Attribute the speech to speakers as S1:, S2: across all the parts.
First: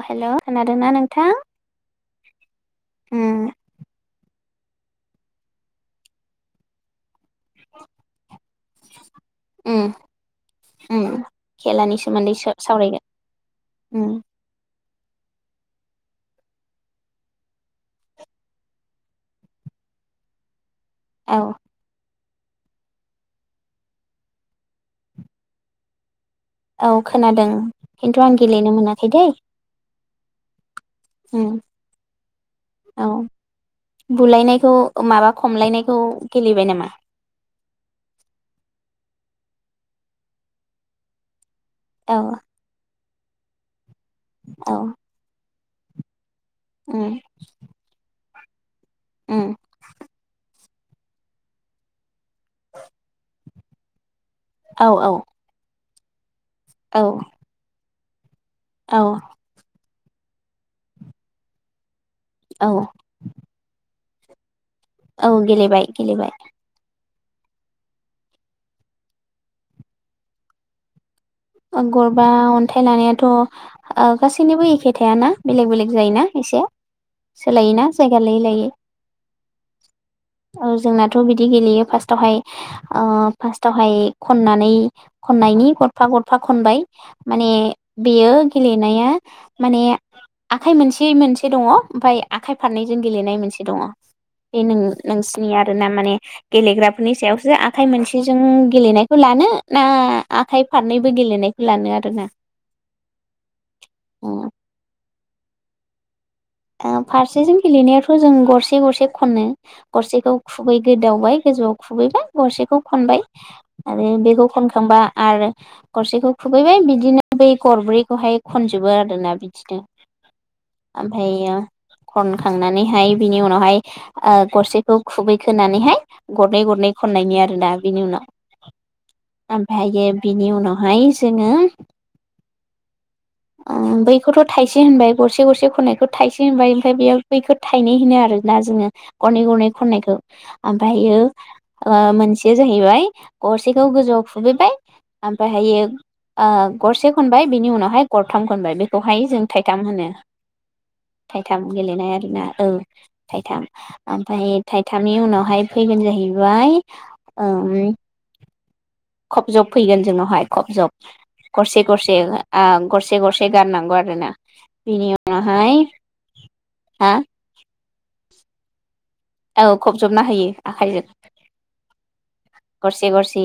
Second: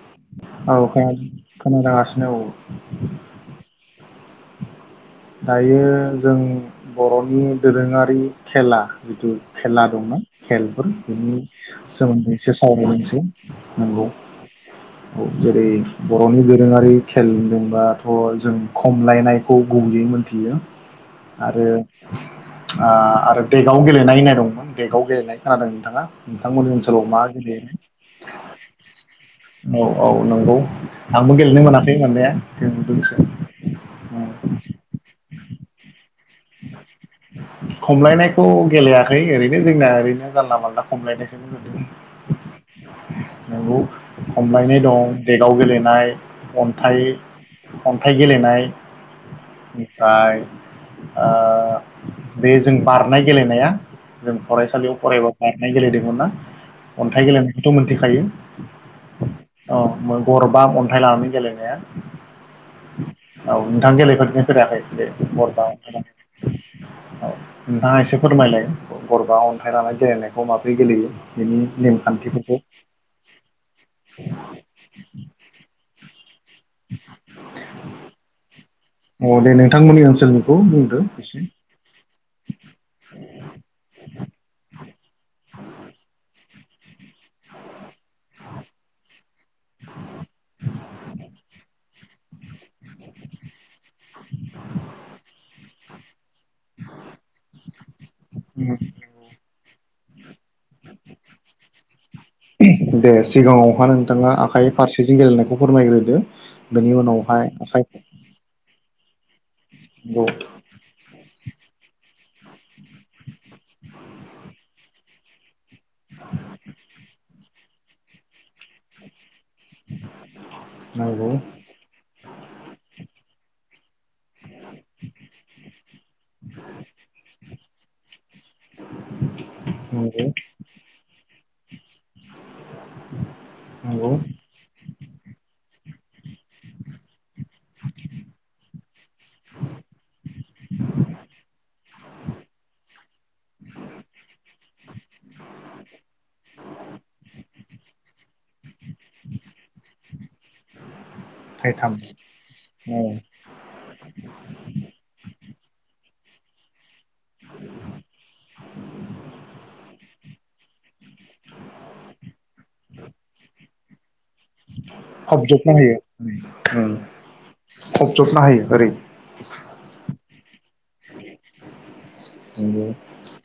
S1: अ हेल'
S2: औ
S1: खोनादोंना नोंथां
S2: खोना-खोनागासिनो औ
S1: उम
S2: दायो जों बर' नि दोरोङारि खेला जिथु खेला
S1: उम
S2: दंना खेलफोर
S1: उम
S2: बेनि
S1: खेलानि
S2: सोमोन्दै एसे
S1: सावरायगोन
S2: सावरायनोसै नंगौ।
S1: उम
S2: औ जेरै बर' नि दोरोङारि खेल होनदोंबाथ जों खमलायनायखौ गुबैयै मोनथियो।
S1: औ
S2: आरो ओ आरो डेगआव गेलेनाय होननाय दंमोन डेगआव गेलेनाय खोनादों नोंथाङा। नोंथांमोननि
S1: औ
S2: ओनसोलाव मा
S1: खोनादों
S2: गेलेयो
S1: खिन्थु आं गेलेनो मोनाखै दै।
S2: औ औ नंगौ। आंबो
S1: उम
S2: गेलेनो मोनाखै मोननाया सोंदोंसो
S1: औ
S2: उम
S1: बुलायनायखौ माबा खमलायनायखौ गेलेबाय नामा
S2: खमलायनायखौ गेलेयाखै ओरै जोंना ओरैनो जानला मानला खमलायनायसो होदो
S1: अ।
S2: नंगौ। खमलायनाय दं देगाव गेले नाय
S1: उम
S2: अन्थाइ अन्थाइ गेलेनाय
S1: उम
S2: निफ्राइ ओ बे जों बारनाय गेलेनाया जों
S1: औ
S2: फरायसालियाव
S1: औ
S2: फरायबा बारनाय गेलेदों।
S1: औ
S2: [unintelligible] अन्थाइ गेलेनायखौथ मोनथि खायो
S1: औ।
S2: औ गर बा अन्थाइ लानानै गेलेनाया औ नोंथां गेले [unintelligible] फेराखै दे
S1: औ
S2: बता
S1: गेलेबाय गेलेबाय
S2: औ नोंथाङा एसे फोरमायलाय गरबा अन्थाइ लाना गेलेनायखौ माबोरै गेलेयो बेनि
S1: गरबा
S2: नेमखान्थिफोरखौ
S1: अन्थाइ लानायाथ गासैनिबो एखे थायाना बेलेग बेलेग जायोना खायसे सोलायोना जायगा लायै लायै
S2: अ दे नोंथांमोननि ओनसोलनिखौ
S1: औ
S2: बुंदो
S1: जोंनाथ
S2: एसे
S1: बिदि गेलेयो फार्स्ट आवहाय फार्स्ट आवहाय खननानै खननायनि गरफा गर फा खनबाय माने बेयो गेलेनाया माने आखाइ मोनसे मोनसे दङ ओमफफ्राय आखाइ फारनैजों गेलेनाय मोनसे दङ बे नों नोंसिनि आर ना माने गेलेग्राफोरनि सायावसो आखाइ मोनसेजों
S2: उम
S1: गेलेनायखौ लानो ना आखाइ फारनैबो गेलेनायखौ लानो आरोना
S2: दे सिगाङावहा नोंथाङा
S1: ओ
S2: आखाइ फारसेजों गेलेनायखौ फोरमायग्रोदो बेनि उनावहाय
S1: फारसेजों
S2: आखाइ
S1: गेलेनाया थ जों गरसे गरसे खनो
S2: नंगौ
S1: गरसेखौ खुबै गोदावबाय गोजौआव खुबैबाय गरसेखौ खनबाय आरो बेखौ खनखांबा आरो गरसेखौ खुबैबाय बिदिनो बै गरब्रै [inaudible]
S2: नंगौ
S1: ओमफ्रायो खन खांनानैहाय बिनि उनावहाय गरसेखौ खुबैखोनानैहाय गरनै गरनै खननायनि आरो ना बिनि उनाव ओमफायो
S2: नंगौ
S1: बिनि उनावहाय सो नो ओ
S2: नंगौ
S1: बैखौथ थाइसे होनबाय गरसे गरसे खननाय थाइसे होनबाय ओमफ्राय बेयाव बैखौ थाइनै होनो आरोना जोङो गरनै गरनै खननायखौ ओमफ्रायो ओ मोनसेया जाहैबाय गरसेखौ गोजौआव खुबैबाय ओमफ्रायहायो ओ गरसे खनबाय बिनि उनावहाय गरथाम खनबाय बेखौहाय जों थाइथाम होनो थाइथाम गेलेनाय आरोना औ थाइथाम ओमफ्राय थाइथामनि उनावहाय फैगोन जाहैबाय ओम खब जब फैगोन जोंनावहाय खब जब गरसे गरसे आ गरसे गरसे गारनांगौ आर रो ना
S2: अबजेक्ट नाहैयो ओम
S1: हा
S2: खबजोबना हायो ओरै
S1: औ खबजबना होयो आखाइजों
S2: नंगौ
S1: गरसे गरसे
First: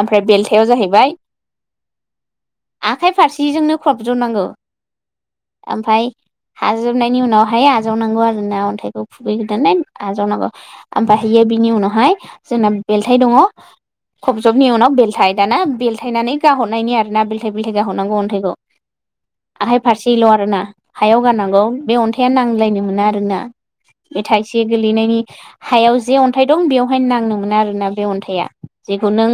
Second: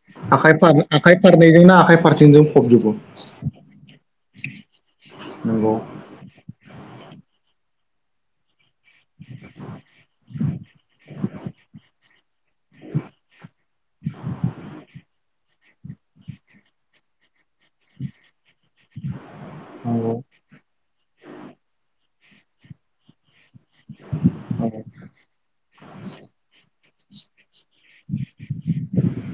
S1: ओमफ्राय
S2: आखाइ
S1: बेलथायाव
S2: फार
S1: जाहैबाय
S2: आखाइ फारनैजोंना आखाइ फारसेजों फबजोबो
S1: आखाइ फारसेजोंनो खबजनांगौ
S2: नंगौ
S1: ओमफ्राय हाजोबनायनि उनावहाय जावनांगौ आरोना थायखौ खुगैगदोननाय आजावनांगौ ओमहयो बिनि उनावहाय जोंना बेलथाय दङ खब जबनि उनाव बेलथाइ दाना बेलथायनानै गाहरनायनि आरो ना बेल थाइ बेल थाइ गारहर नांगौ अन्थाइखौ आखाइ
S2: नंगौ
S1: फारसेल आरोना हायाव गारनांगौ बे अन्थाइ थाया नांलायनो मोना आरोना बे थाइसे
S2: औ
S1: गोलैनायनि हायाव जे अन्थाइ दं बेवहायनो नांनो मोना आरोना बे अन्थाइया जेखौ नों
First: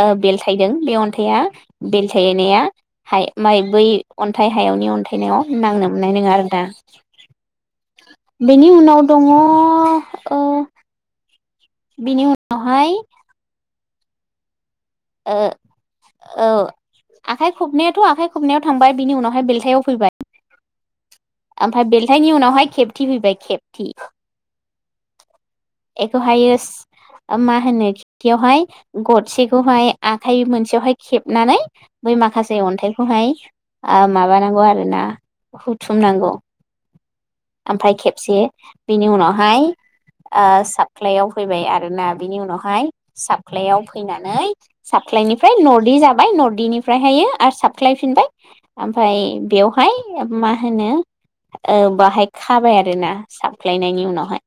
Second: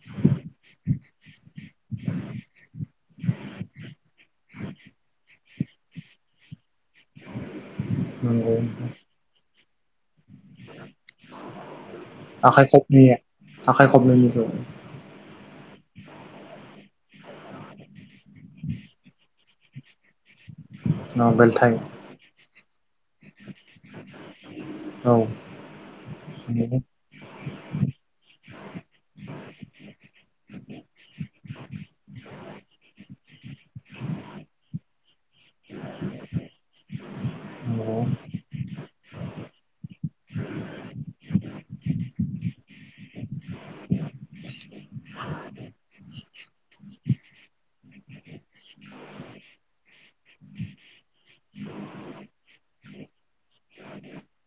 S1: ओ बेलथायदों बे अन्थाइआ बेलथायनाया मा बै अन्थाइ हायावनि अन्थाइनायाव नांनो मोननाय नङा आरो दा
S2: नंगौ
S1: बेनि उनाव दङ ओ
S2: [unintelligible]
S1: बेनि
S2: आखाइ
S1: उनावहाय
S2: खबनै आखाइ खबनैनिखो
S1: ओ औ आखाइ खबनैयाथ आखाइ खबनायाव थांबाय बिनि उनावहाय बेलथायाव फैबाय
S2: औ बेलथाय
S1: ओमफ्राय बेलथायनि उनावहाय खेबथि फैबाय खेबथि
S2: औ
S1: एखौहायो
S2: नंगौ
S1: मा होनो खेबथियावहाय गरसेखौहाय आखाइ मोनसेयावहाय खेबनानै बै माखासे अन्थाइखौहाय ओ‌ माबानांगौ आरो ना हुथु थुमनांगौ ओमफ्राय
S2: नंगौ
S1: खेबसे बिनि उनावहाय ओ साफख्लायाव फैबाय आरोना बिनि उनावहाय साब साख्लायाव फैनानै साख्लायनिफ्राय नर्दि जाबाय नर्दिेनिफ्रायहायो आरो साबख्लायफिनबाय ओमफ्राय बेवहाय मा होनो ओ बाहाय खाबाय आरोना साबख्लायनायनि उनावहाय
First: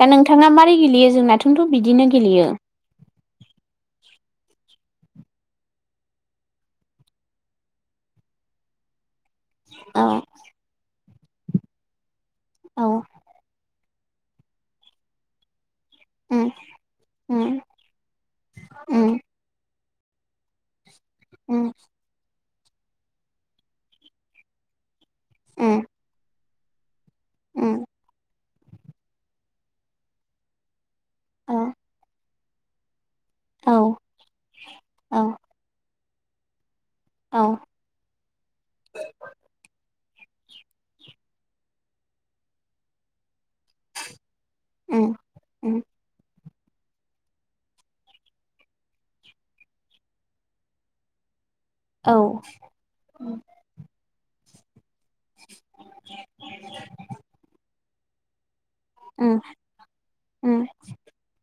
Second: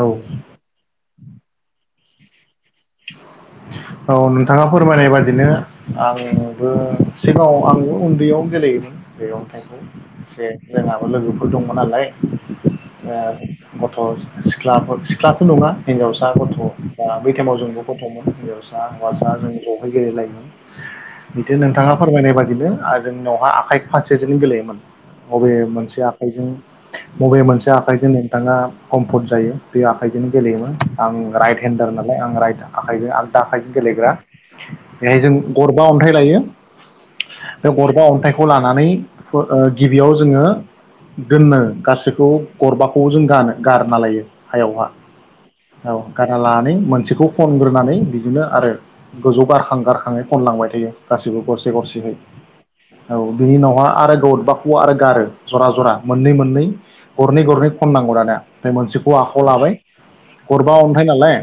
S1: दा
S2: औ
S1: नोंथाङा मारै गेलेयो? जोंना नाथोनथ' बिदिनो गेलेयो।
S2: औ नोंथाङा फोरमायनाय बादिनो आंबो सिगाङाव आंबो उन्दैयाव गेलेयोमोन। मैगं थाइगं
S1: औ
S2: एसे जोङाबो लोगोफोर दङ नालाय
S1: औ
S2: [unintelligible] गथ' सिख्लाफोर सिख्लाथ' नङा हिनजावसा
S1: उम
S2: गथ' बा बै टाइमाव
S1: उम
S2: जों ज' [unintelligible] हिन्जावसा
S1: उम
S2: हौवासा जों बावहाय गेलेलाय बिदिनो
S1: उम
S2: नोंथाङा फोरमायनाय बाय बिनो आरो जोंनावहाय आखाइ फारसेजोंनो गेलेयोमोन बबे
S1: उम
S2: मोनसे आखाइजों बबे मोनसे
S1: उम
S2: आखाइजों बिथाङा कम्फर्ट जायो बे आखाइजों गेलेयोमोन आं
S1: औ
S2: राइट हेन्दार नालाय आं राइट आखायजो आं दा आखाइजो गेलेग्रा बेहाय जों
S1: औ
S2: गरबा अन्थाइ लायो
S1: औ
S2: बे गरबा अन्थाइखौ लानानै ओ ओ गि बेयाव जोङो दोननो गासैखौ गरबाखौ जों गानो गारना लायो हायावहा
S1: उम उम
S2: औ गार लानानै मोनसेखौ खनग्रोनानै बिदिनो आरो गोजौ गारखां गारखाङै खनलांबाय थायो गासिबो गरसे से गरसेयै
S1: औ
S2: औ
S1: उम
S2: बिनि उनावहा आरो गरबाखौ आरो गारो जरा जरा मोननै मोननै गरनै गरनै खननांगौ दाना फाय मोनसेखौ
S1: उम
S2: आखाइयाव लाबाय गरबा अन्थाय नालाय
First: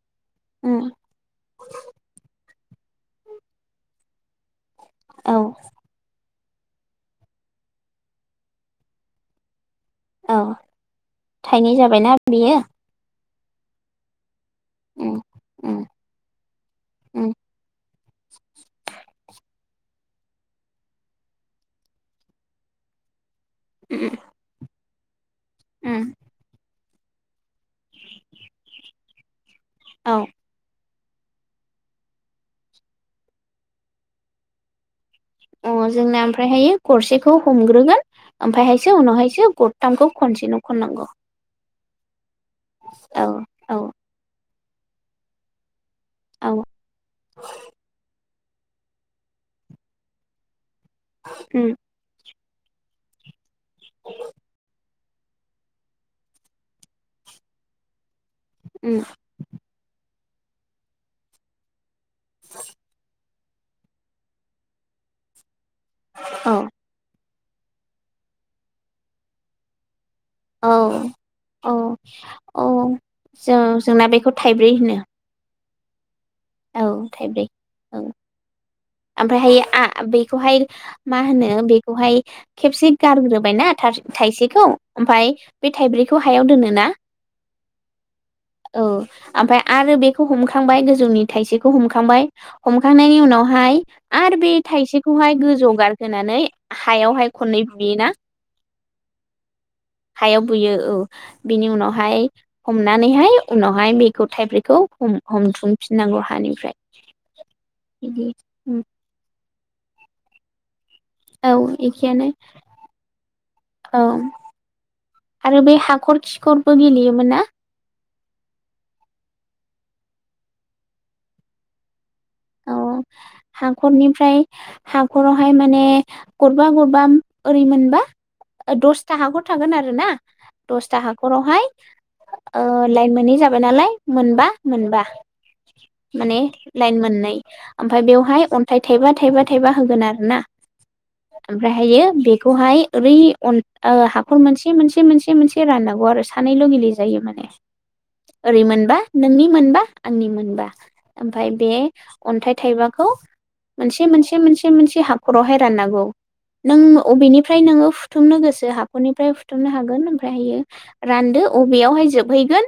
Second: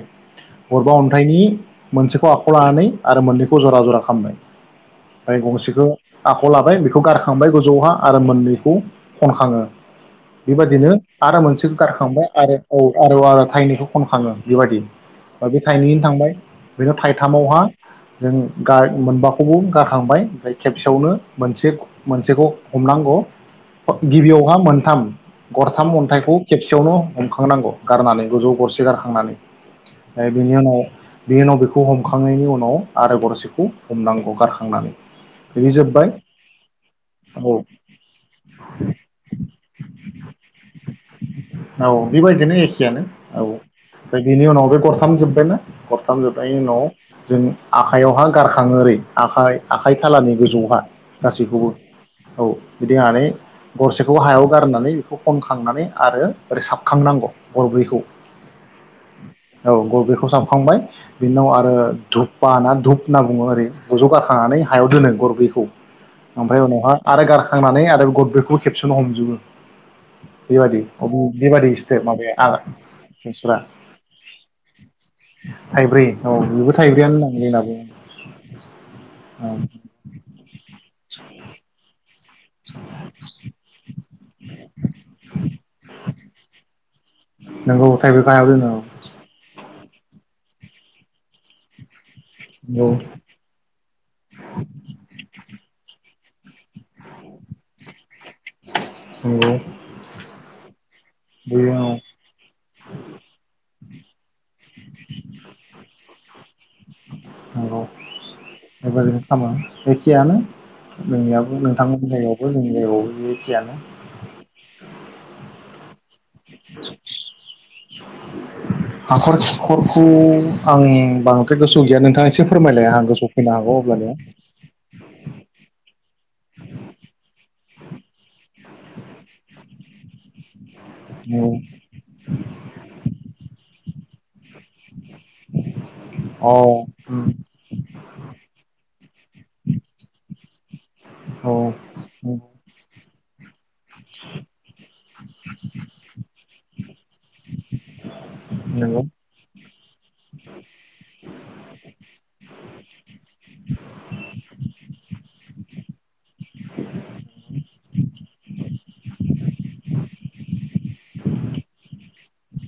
S1: उम
S2: अनथायनि मोनसेखौ खौ लानानै आरो मोननैखौ जरा जरा खालामनाय
S1: औ
S2: फाय गरसेखो आखायाव लाबाय बेखौ गारखांबाय गोजौहा आरो मोननैखौ खनखाङो।
S1: औ
S2: बेबायदिनो आरो मोनसेखौ
S1: थाइनै जाबायना
S2: गारखांबाय
S1: बेयो
S2: आरो औ [unintelligible] थायनैखौ खनखाङो।
S1: उम
S2: बिबादि
S1: उम
S2: थाइनैनो थांबाय बेनाव
S1: उम
S2: थाइथामावहा जों गा मोनबाखौबो गारखांबाय ओमफाय खेबसेयावनो मोनसे मोनसेखौ हमनांगौ गिबियावहा मोनथाम गरथाम
S1: उम
S2: अन्थाइखौ खेबसे खाथियावनो हमखांनांगौ गारनानै गोजौ गरसे गारखांनानै।
S1: औ
S2: ओ बिनि उनाव बिनि उनाव बेखौ हमखांनायनि उनाव आरो गरसेखौ हमनांगौ गारखांनानै। बिदि
S1: अ
S2: जोब्बाय
S1: जोंना ओमफ्रायहायो गरसेखौ
S2: औ
S1: हमग्रोगोन ओमफ्रायहायसो उनावहायसो गरथामखौ खनसेनो खननांगौ।
S2: औ। बेबायदिनो एखयानो औ ओमफ्राय बेनि उनाव बे हाम जोब्बायना?
S1: औ
S2: गरथामजोबनायनि उनाव जों आखाइायावहा गारखा थाङो ओरै आखाइ आखाइ खालानि गोजौहा गासैखौबो
S1: उम
S2: औ बिदिआनो गरसेखौ हायाव गारनानै खनखांनानै आरो ओरै साबखांनांगौ गरब्रैखौ।
S1: उम।
S2: औ गरब्रैखौ साबखांबाय बिनि उनाव आरो धुपा ना धुप होनना बुङो ओरै जज गाखांनानै हायाव दोनो गरब्रैखौ
S1: औ
S2: ओमफाय उनावहाय आरो गारखो नानै आरो गदब्रखौबो खेबसेनो हमजोबो।
S1: औ
S2: बेबायदि
S1: औ
S2: बेबायदि स्टेप
S1: औ
S2: माबाया आ
S1: ज जोंना बेखौ थाइ होनो।
S2: थाइब्रै औ बेबो
S1: औ
S2: थाइब्रैयानो
S1: थाइब्रै
S2: होनदां जोंनाबो
S1: औ
S2: औ
S1: ओमफायहाय आ बेखौहाय मा होनो? बेखौहाय खेबसे गारग्रोबायना थाब-थाइसेखौ ओमफाय बे थाइब्रैखौ हायाव दोनो ना
S2: नोंगौ थाइब्रै गाहायाव दोनो
S1: औ ओमफाय आरो बेखौ हमखांबाय गोजौनि थाइसेखौ हमखांबाय
S2: नंगौ
S1: हमखांनायनि उनावहाय आरो बे थाइसेखौहाय गोजौ गार होनानै हायावहाय खननै बुयोना
S2: नंगौ
S1: हायाव बुयो औ बिनि
S2: बेयो औ
S1: उनावहाय हमनानैहाय उनाव बेखौ थाइब्रैखौ हम-हमथुमफि नांगौ हानिफ्राय।
S2: नंगौ
S1: बिदि
S2: बेबायदिनो खामो एखेयानो नोंनियाबो
S1: औ
S2: नोंथांमोन
S1: एखेयानो
S2: जायगायावबो जोंनि जायगायावबो बे एखेयानो
S1: औ खर खि खरबो गेलेयोमोन ना
S2: हाखर खिखरखौ आं बांद्राय गोसो गैया नोंथाङा एसे
S1: औ
S2: फोरमायलाय आं गोसोआव फैनो हागौ अब्लानिया
S1: हाखरनिफ्राय हाखरावहाय माने गरबा गरबा ओरै मोनबा दसथा हाखर थागोन आरो ना दसथा हाखरावहाय ओ लाइन मोनै जाबाय नालाय मोनबा मोनबा माने
S2: औ
S1: लाइन मोननै ओमफ्राय बेवहाय अन्थाइ थाइबा थाइबा थाइबा होगोन आरो ना
S2: औ
S1: ओमफ्रायहायो बेखौहाय ओरै अन ओ हाख'र मोनसे मोनसे मोनसे मोनसे राननांगौ आरो सानैल' गेलेजायो माने ओरै मोनबा
S2: नंगौ
S1: नोंनि मोनबा आंनि मोनबा ओमफ्राय बे अन्थाय थाइबाखौ मोनसे मोनसे मोनसे मोनसे हाखरावहाय राननांगौ नों अबेनिफ्राय नोङो फुथुमनो गोसो हाखरनिफ्राय फुथुमनो हागोन ओमफ्रायहायो रानदो अबेयावहाय जोबहैगोन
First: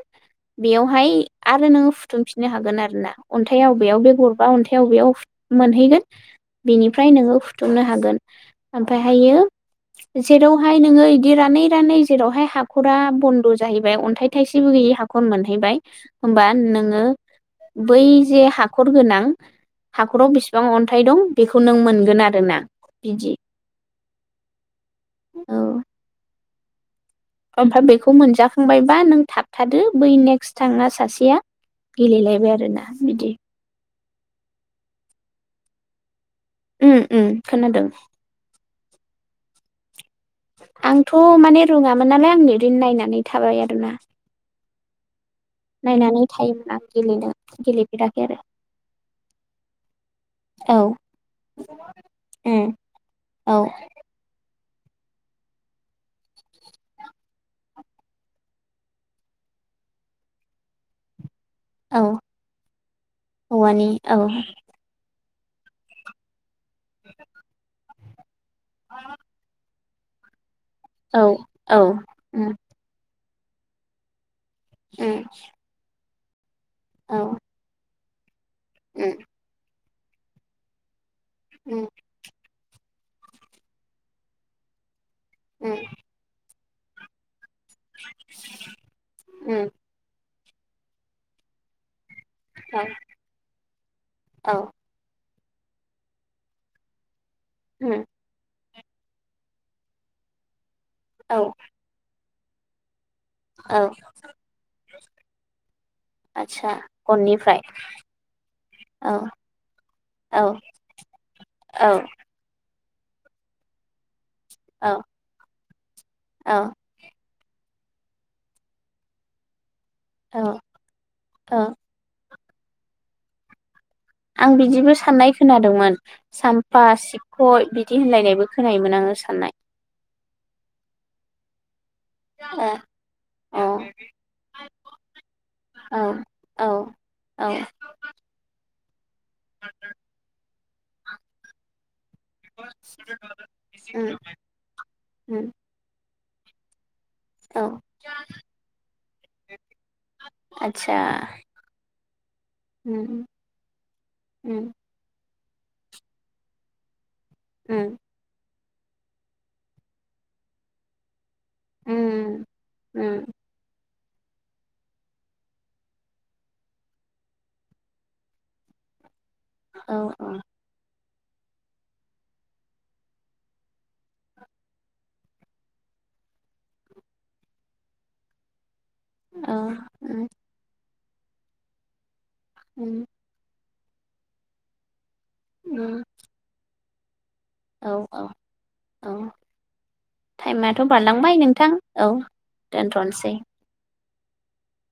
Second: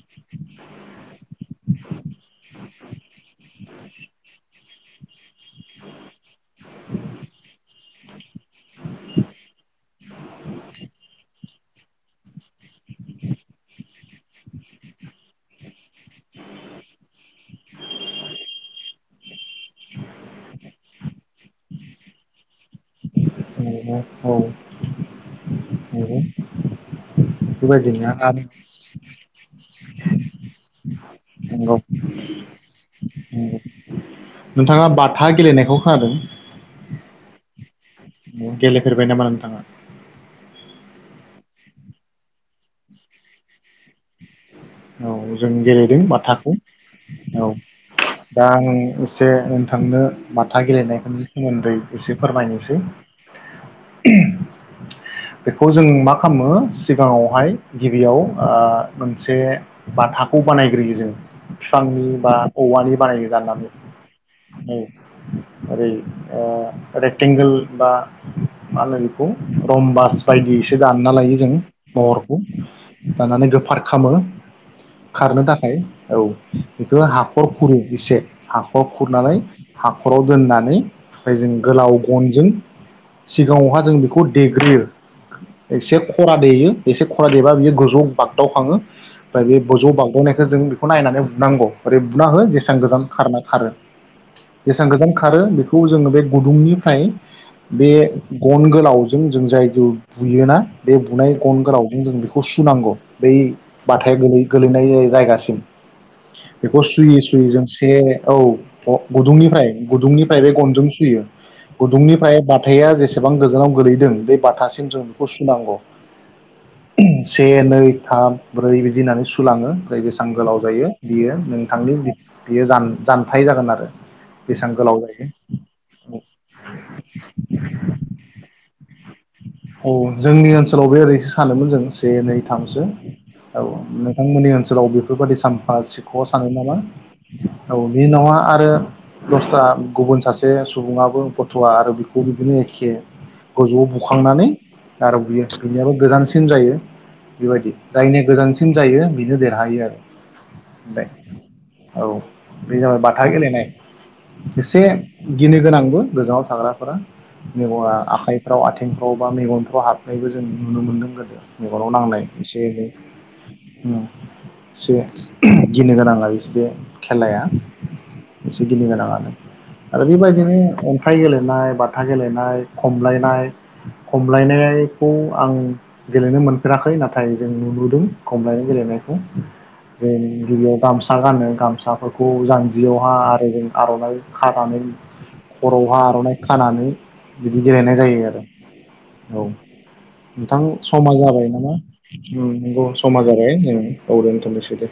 S1: बेयावहाय आरो नोङो फुथुमफिननो हागोन आरोना अन्थायाव अबेयाव बे गर अन्थायाव बेयाव फु मोनहैगोन बेनिफ्राय नोङो फुथुमनो हागोन ओमफायहायो जेरावहाय नोङो एदि रानै रानै जेरावहाय हाखरा बन्द जाहैबाय अन्थाइ थाइसेबो गैयि हाखर मोनहैबाय होमबा नोङो बै जे हाखर गोनां हाखराव बेसिबां अन्थाइ दं बेखौ नों मोनगोन आरोना बिदि
S2: नोंगौ औ नोंगौ
S1: ओमफाय बेखौ मोनजाखांबायबा नों थाबथादो बै नेक्स्ट थाङास इया
S2: नंगौ
S1: गेलेलायबाय आरोना बिदि।
S2: नंगौ नोंथाङा बाथा गेलेनायखौ खोनादों?
S1: उम उम खोनादों।
S2: गेलेफेरबाय नामा नोंथाङा?
S1: आंथ' माने रोङामोन नालाय आंरैनो नायनानै थाबाय आरो।
S2: औ जों गेलेदों
S1: नायनानै
S2: बाथाखौ
S1: थायोमोन आं गेलेनो
S2: औ
S1: गेलेफेराखै आरो
S2: दा आं एसे नोंथांनो बाथा
S1: औ
S2: गेलेनायनि सोमोन्दै एसे
S1: उम
S2: फोरमायनोसै।
S1: औ
S2: बेखौ जों मा खामो सिगाङावहाय गिबियाव आ मोनसे बाथाखौ बानायग्रोयो जों।
S1: औ
S2: बिफांनि बा औवानि बानायनो गाननानै
S1: औवानि औ
S2: औ ओरै आ रेथेंगोल बा मालायनिखौ कम बास बायदि दानना
S1: औ
S2: लायो जों
S1: औ
S2: महरखौ।
S1: उम
S2: दानानै गोफार खामो
S1: उम
S2: खारनो थाखाय औ। बेखौ
S1: औ उम
S2: हाखर खुरो एसे हाखर खुरनानै हाखराव दोननानै ओमफाय जों
S1: उम
S2: गोलाव गनजों सिगाङावहा जों बेखौ देग्रोयो।
S1: उम
S2: एसे खरा देयो। एसे खरा देबा बियो गोजौ बागदाव खाङो। बे
S1: उम
S2: गोजौ बावगदावनाय जों बेखौ नायनानै नांगौ बुनांगौ ओरै बुना हो जेसां
S1: औ
S2: गोजान खारना खारो
S1: औ
S2: जेसां गोजान खारो बेखौ जोङो बे गुदुंनिफ्राय बे
S1: उम
S2: गन गो लावजों जों जायखौ बुयोना बे बुनाय
S1: औ
S2: गन गोरावजों जों बेखौ ग सुनांग बै
S1: औ
S2: बाथाया गोलै गोलैनाय जायगासिम
S1: आदसा
S2: बेखौ सुयै सुयै
S1: गननिफ्राय
S2: जों से ओउ
S1: औ
S2: ग-गदुंनिफ्राय गुदुंनिफ्राय
S1: औ
S2: बे गनजों सुयो
S1: औ
S2: गुदुंनिफ्राय बा थाया जेसेबां गोजानाव गोलैदों बे बाथासिम
S1: औ
S2: जों बेखौ सुनांगौ
S1: औ
S2: से नै थाम- ब्रै बिदि होननानै सुलाङो। जाय जेसां गोलाव
S1: औ
S2: जायो बियो
S1: औ
S2: नोंथांनि बि बियो जान जानथाय जागोन आरो।
S1: आं
S2: बेसेबां
S1: बिदिबो
S2: गोलाव जायो
S1: साननाय खोनादोंमोन सानफा सिबखय बिदि होनलायनायबो खोनायोमोन आङो सा होननाय।
S2: ओउ जोंनि ओनसोलाव बे ओरैसो सानोमोन जों से। से नै थामसो औ नोंथांमोननि ओ सोलाव बेफोरबादिसो सामफा सिख सानो
S1: औ
S2: नामा
S1: औ औ
S2: ओउ बि नावा आरो दस्रा गुबुन सासे सु सुबुङाबो गथ'वा आरो बि ग बिदिनो एखे गजौ बु
S1: उम
S2: हखांनानै आराव बुयो
S1: उम
S2: थि गोलैनायाबो गोजान सि सिन जायो।
S1: औ
S2: बेबायदि जायनि गोजानसिन जायो बेनो देरहायो आरो
S1: आतसा
S2: बे औ बे जाबाय
S1: उम
S2: बाथा गेलेनाय
S1: उम
S2: एसे। गिनो गोनांबो गोजानाव थाग्राफोरा
S1: उम
S2: मेगना आखाय र आ आंफ्राव बा मेगनफ्राव हाबनायबो जों नुनो मोन्दों गोदो मेगनाव नांनाय
S1: उम
S2: एसे
S1: उम
S2: एनै एसे गिनो गोनां आरो बे खेलाया एसे गिनो गोनाङानो
S1: औ
S2: आरो बे
S1: औ
S2: बादिनो खाइ गेलेनाय बाथा गेलेनाय खमलायनाय खमलायनायखौ आं गेलेनो मोनफेराखै नाथाय जों नुबोदों खमलायनाय गेलेनाय
S1: औ
S2: बे
S1: उम
S2: गिबियाव गाम सा गानो गामसाखो खौ
S1: उम
S2: जान्जियावहा आरो जों आरनाइ खानानै खरवाहा
S1: उम
S2: आरनाइ खानानै बिदि
S1: औ
S2: गायनाय जायो
S1: औ
S2: आरो औ नोंथां
S1: टाइमाथ'
S2: समा
S1: बारलांबाय
S2: जाबाय
S1: नोंथां
S2: नामा
S1: औ
S2: उम नंगौ समा
S1: दोनथ'नोसै
S2: जाबाय जों औ दोनथनोसै दे